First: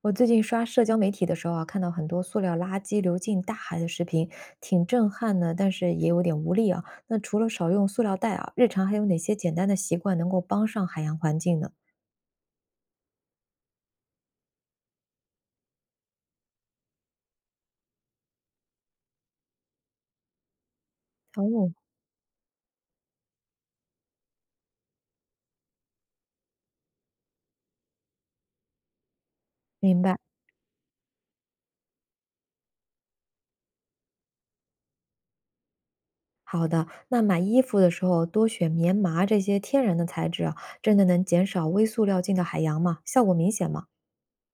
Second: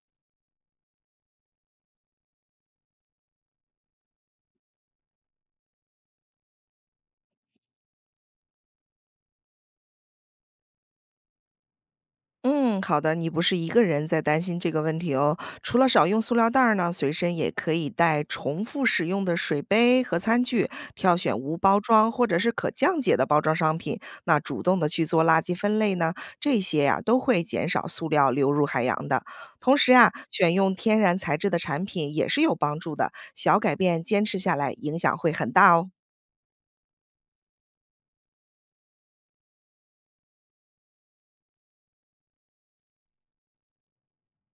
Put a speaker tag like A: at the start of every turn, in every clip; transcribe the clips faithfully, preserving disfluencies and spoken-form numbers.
A: 我最近刷社交媒体的时候啊，看到很多塑料垃圾流进大海的视频，挺震撼的，但是也有点无力啊。那除了少用塑料袋啊，日常还有哪些简单的习惯能够帮上海洋环境呢？
B: 嗯，好的，你不是一个人在担心这个问题哦。除了少用塑料袋儿呢，随身也可以带重复使用的水杯和餐具，挑选无
A: 哦，
B: 包装或者是可降解的包装商品。那主动的去做垃圾分类呢，这些呀、都会减少塑料流入海洋的。同时
A: 明
B: 啊，
A: 白。
B: 选用天然材质的产品也是有帮助的。小改变坚持下来，影响会很大哦。
A: 好的，那买衣服的时候多选棉麻这些天然的材质啊，真的能减少微塑料进到海洋吗？效果明显吗？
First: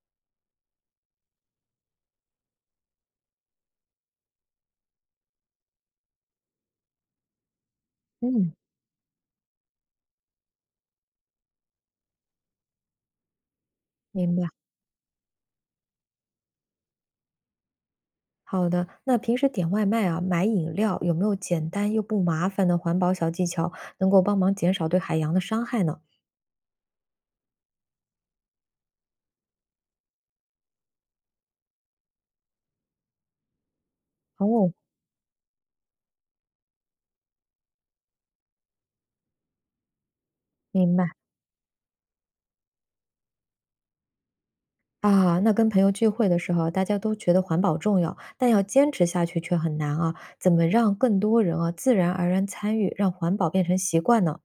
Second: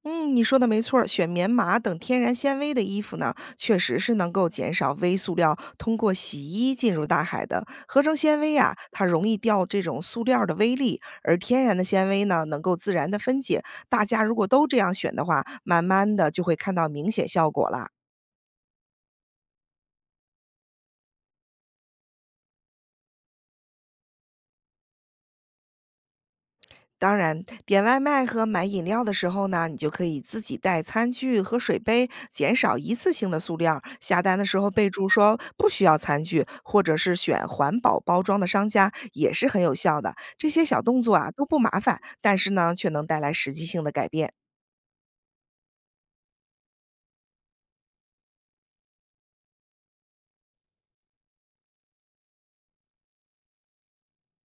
B: 嗯，你说的没错儿选棉麻等天然纤维的衣服呢，确实是能够减少微塑料通过洗衣进入大海的。合成纤维
A: 嗯，
B: 啊，它容易掉这种塑料的微粒，而天然的纤维呢，能够自然的分解。大家如
A: 明
B: 果
A: 白。
B: 都这样选的话，慢慢的就会看到明显效果啦。
A: 好的，那平时点外卖啊，买饮料有没有简单又不麻烦的环保小技巧，能够帮忙减少对海洋的伤害呢？
B: 当然，点外卖和买饮料的时候呢，你就可以自己带餐具和水杯，减少一次性的塑料。下单的时候
A: 哦，
B: 备注说不需要餐具，或者是选环保包装的商家，也是很有效的。这些小
A: 明
B: 动
A: 白。
B: 作啊都不麻烦，但是呢却能带来实际性的改变。
A: 啊，那跟朋友聚会的时候，大家都觉得环保重要，但要坚持下去却很难啊。怎么让更多人啊，自然而然参与，让环保变成习惯呢？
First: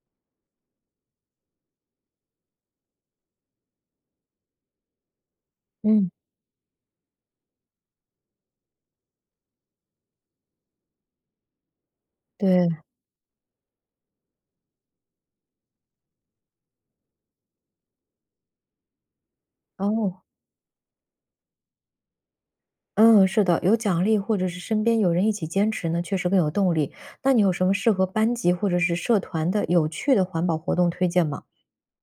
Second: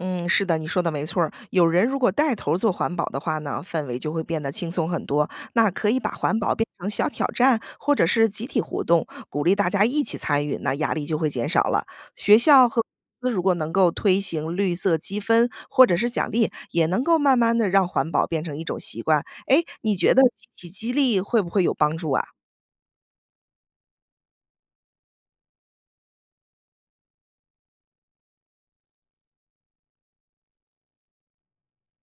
B: 嗯，是的，你说的没错儿。有人如果带头儿做环保的话呢，氛围就会变得轻松很多。那可以把
A: 嗯，
B: 环保变成小挑战，或者是集体活动，鼓励大家一起参与，那压力就会减少了。学校
A: 对，
B: 和公司如果能够推行绿色积分或者是奖励，也能够慢慢的让环保变成一种习惯。哎，你觉得
A: 哦，
B: 集体激励会不会有帮助啊？
A: 嗯，是的，有奖励或者是身边有人一起坚持呢，确实更有动力。那你有什么适合班级或者是社团的有趣的环保活动推荐吗？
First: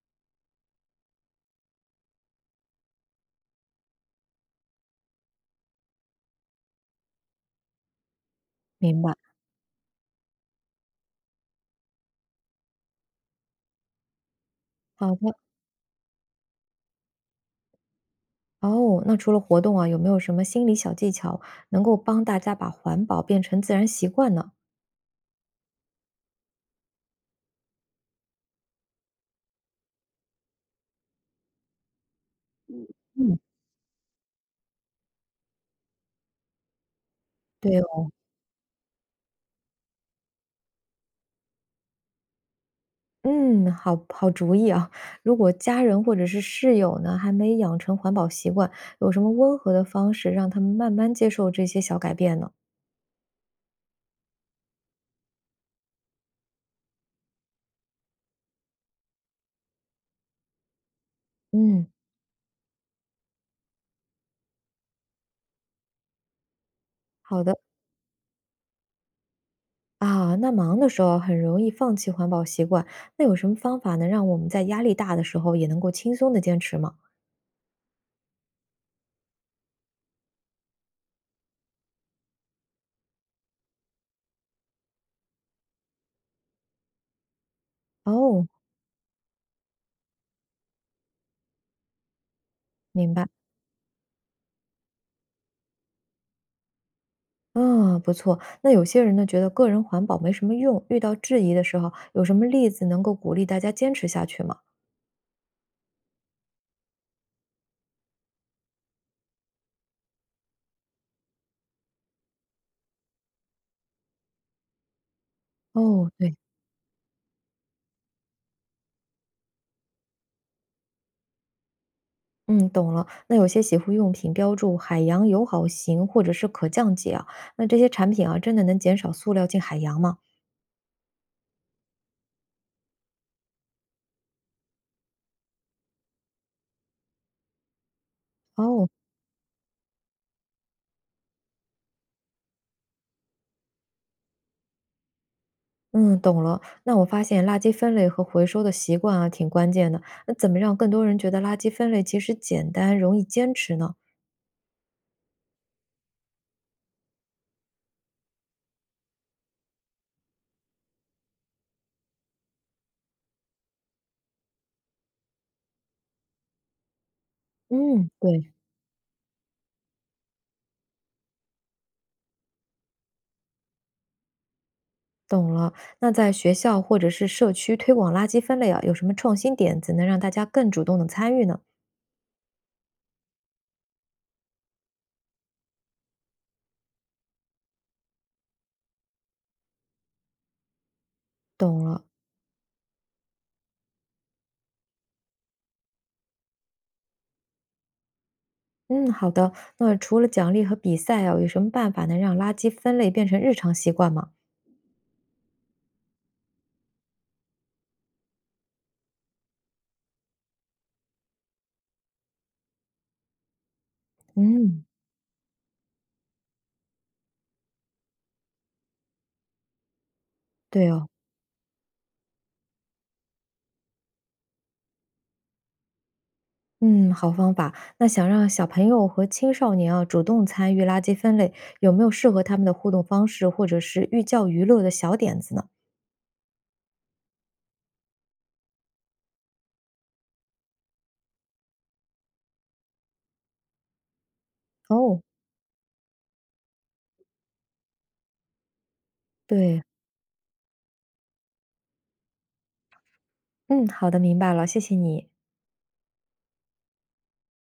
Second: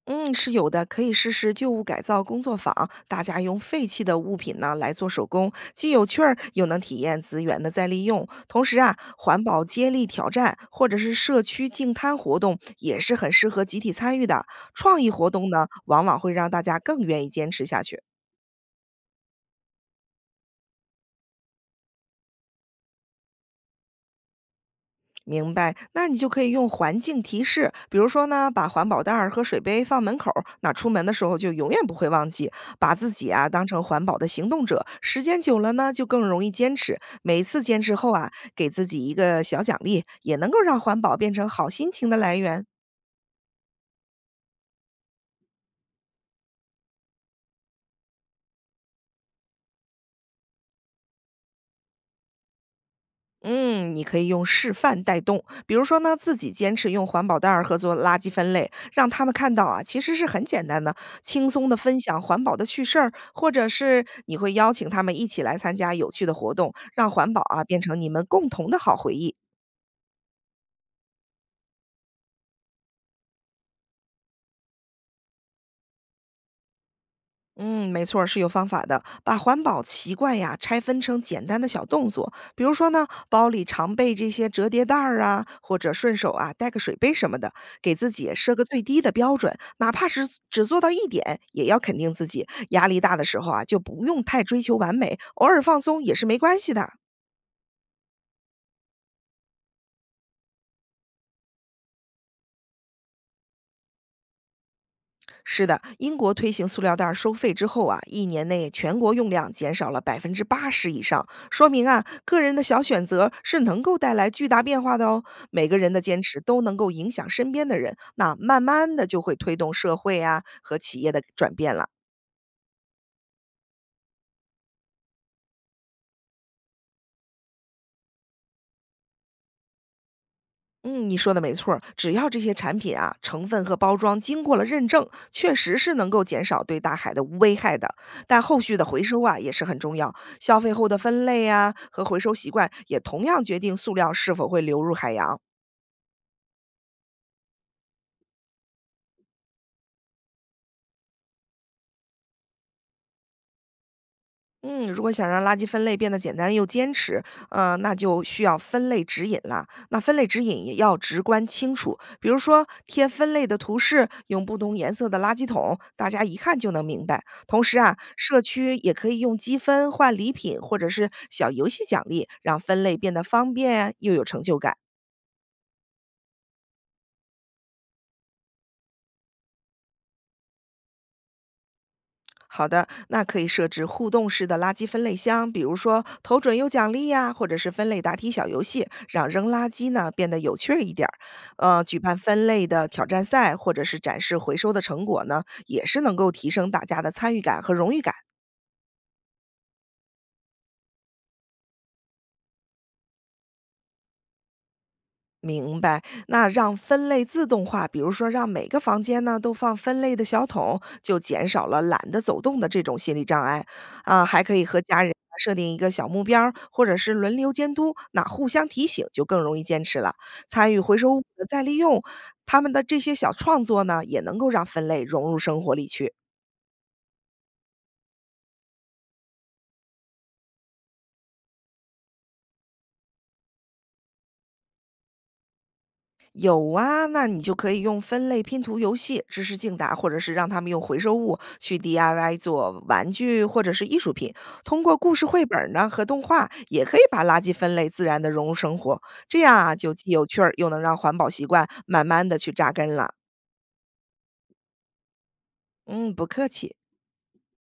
B: 嗯，是有的，可以试试旧物改造工作坊，大家用废弃的物品呢来做手工，既有趣儿，又能体验资源的再利用。同时啊，
A: 明白，
B: 环保接力挑战或者是社区净滩活动也是很适合集体参与的。创意
A: 好
B: 活
A: 的。
B: 动呢，往往会让大家更愿意坚持下去。
A: 哦，那除了活动啊，有没有什么心理小技巧能够帮大家把环保变成自然习惯呢？
B: 明白，那你就可以用环境提示，比如说呢，把环保袋儿和水杯放门口儿那出门的时候就永远不会忘记，把自己
A: 嗯。
B: 啊当成环保的行动者，时间久了呢，就更容易坚持。每次坚
A: 对
B: 持
A: 哦
B: 后啊，给自己一个小奖励，也能够让环保变成好心情的来源。
A: 嗯，好好主意啊！如果家人或者是室友呢，还没养成环保习惯，有什么温和的方式让他们慢慢接受这些小改变呢？
B: 嗯，你可以用示范带动，比如说呢，自己坚持用环保袋儿和做垃圾分类，让他们看到啊，其实是很简单的，轻松的
A: 嗯，
B: 分享环保的趣事儿，或者是你会邀请他们一起来参加有趣的活动，让环保
A: 好的
B: 啊变成你们共同的好回忆。
A: 啊。那忙的时候很容易放弃环保习惯，那有什么方法能让我们在压力大的时候也能够轻松的坚持吗？
B: 嗯，没错儿是有方法的。把环保习惯呀拆分成简单的小动作，比如说呢，包里常备这些折叠袋儿啊，或者顺手啊带个水杯什么的，给自己
A: 哦，
B: 设个最低的标准，哪怕是只做到一点，也要肯定自己。压力
A: 明
B: 大的
A: 白。
B: 时候啊，就不用太追求完美，偶尔放松也是没关系的。
A: 啊，不错。那有些人呢，觉得个人环保没什么用，遇到质疑的时候，有什么例子能够鼓励大家坚持下去吗？
B: 是的，英国推行塑料袋儿收费之后啊，一年内全国用量减少了百分之八十以上，说明啊，个人的小选择是能够带来巨大变化的哦。每个人的
A: 哦，
B: 坚
A: 对。
B: 持都能够影响身边的人，那慢慢的就会推动社会啊和企业的转变了。
A: 嗯，懂了。那有些洗护用品标注“海洋友好型”或者是“可降解”啊，那这些产品啊，真的能减少塑料进海洋吗？
B: 嗯，你说的没错儿只要这些产品啊，成分和包装经过了认证，确实是能够减少对大海的危害的。但后续的
A: 哦，
B: 回收啊也是很重要，消费后的分类啊和回收习惯也同样决定塑料是否会流入海洋。
A: 嗯，懂了。那我发现垃圾分类和回收的习惯啊，挺关键的。那怎么让更多人觉得垃圾分类其实简单、容易坚持呢？
B: 嗯，如果想让垃圾分类变得简单又坚持，呃，那就需要分类指引啦。那分类指引也要直观清楚，比如说贴分类的图示，用不同颜色的垃圾桶，大家一看就能明白。同时啊，
A: 嗯，
B: 社
A: 对，
B: 区也可以用积分换礼品或者是小游戏奖励，让分类变得方便又有成就感。
A: 懂了。那在学校或者是社区推广垃圾分类啊，有什么创新点子能让大家更主动的参与呢？
B: 好的，那可以设置互动式的垃圾分类箱，比如说投准有奖励呀、或者是分类答题小游戏，让扔垃圾呢变得有趣儿一点儿。呃，
A: 懂
B: 举
A: 了。
B: 办分类的挑战赛，或者是展示回收的成果呢，也是能够提升大家的参与感和荣誉感。
A: 嗯，好的。那除了奖励和比赛啊，有什么办法能让垃圾分类变成日常习惯吗？
B: 明白，那让分类自动化，比如说让每个房间呢都放分类的小桶，就减少了懒得走动的这种心理障碍。啊，还可以和
A: 嗯，
B: 家人啊设定一个小目标儿或者是轮流监督，那互相提醒就更容易坚持了。参与
A: 对
B: 回
A: 哦，
B: 收物的再利用，他们的这些小创作呢，也能够让分类融入生活里去。
A: 嗯，好方法。那想让小朋友和青少年啊主动参与垃圾分类，有没有适合他们的互动方式或者是寓教于乐的小点子呢？
B: 有啊，那你就可以用分类拼图游戏、知识竞答，或者是让他们用回收物去 D I Y 做玩具或者是艺术品。通过故
A: 哦，
B: 事绘本儿呢和动画，也可以把垃圾分类自然的融入生活，这样啊
A: 对，
B: 就既有趣儿，又能让环保习惯慢慢的去扎根了。
A: 嗯，好的，明白了，谢谢你。
B: 嗯，不客气。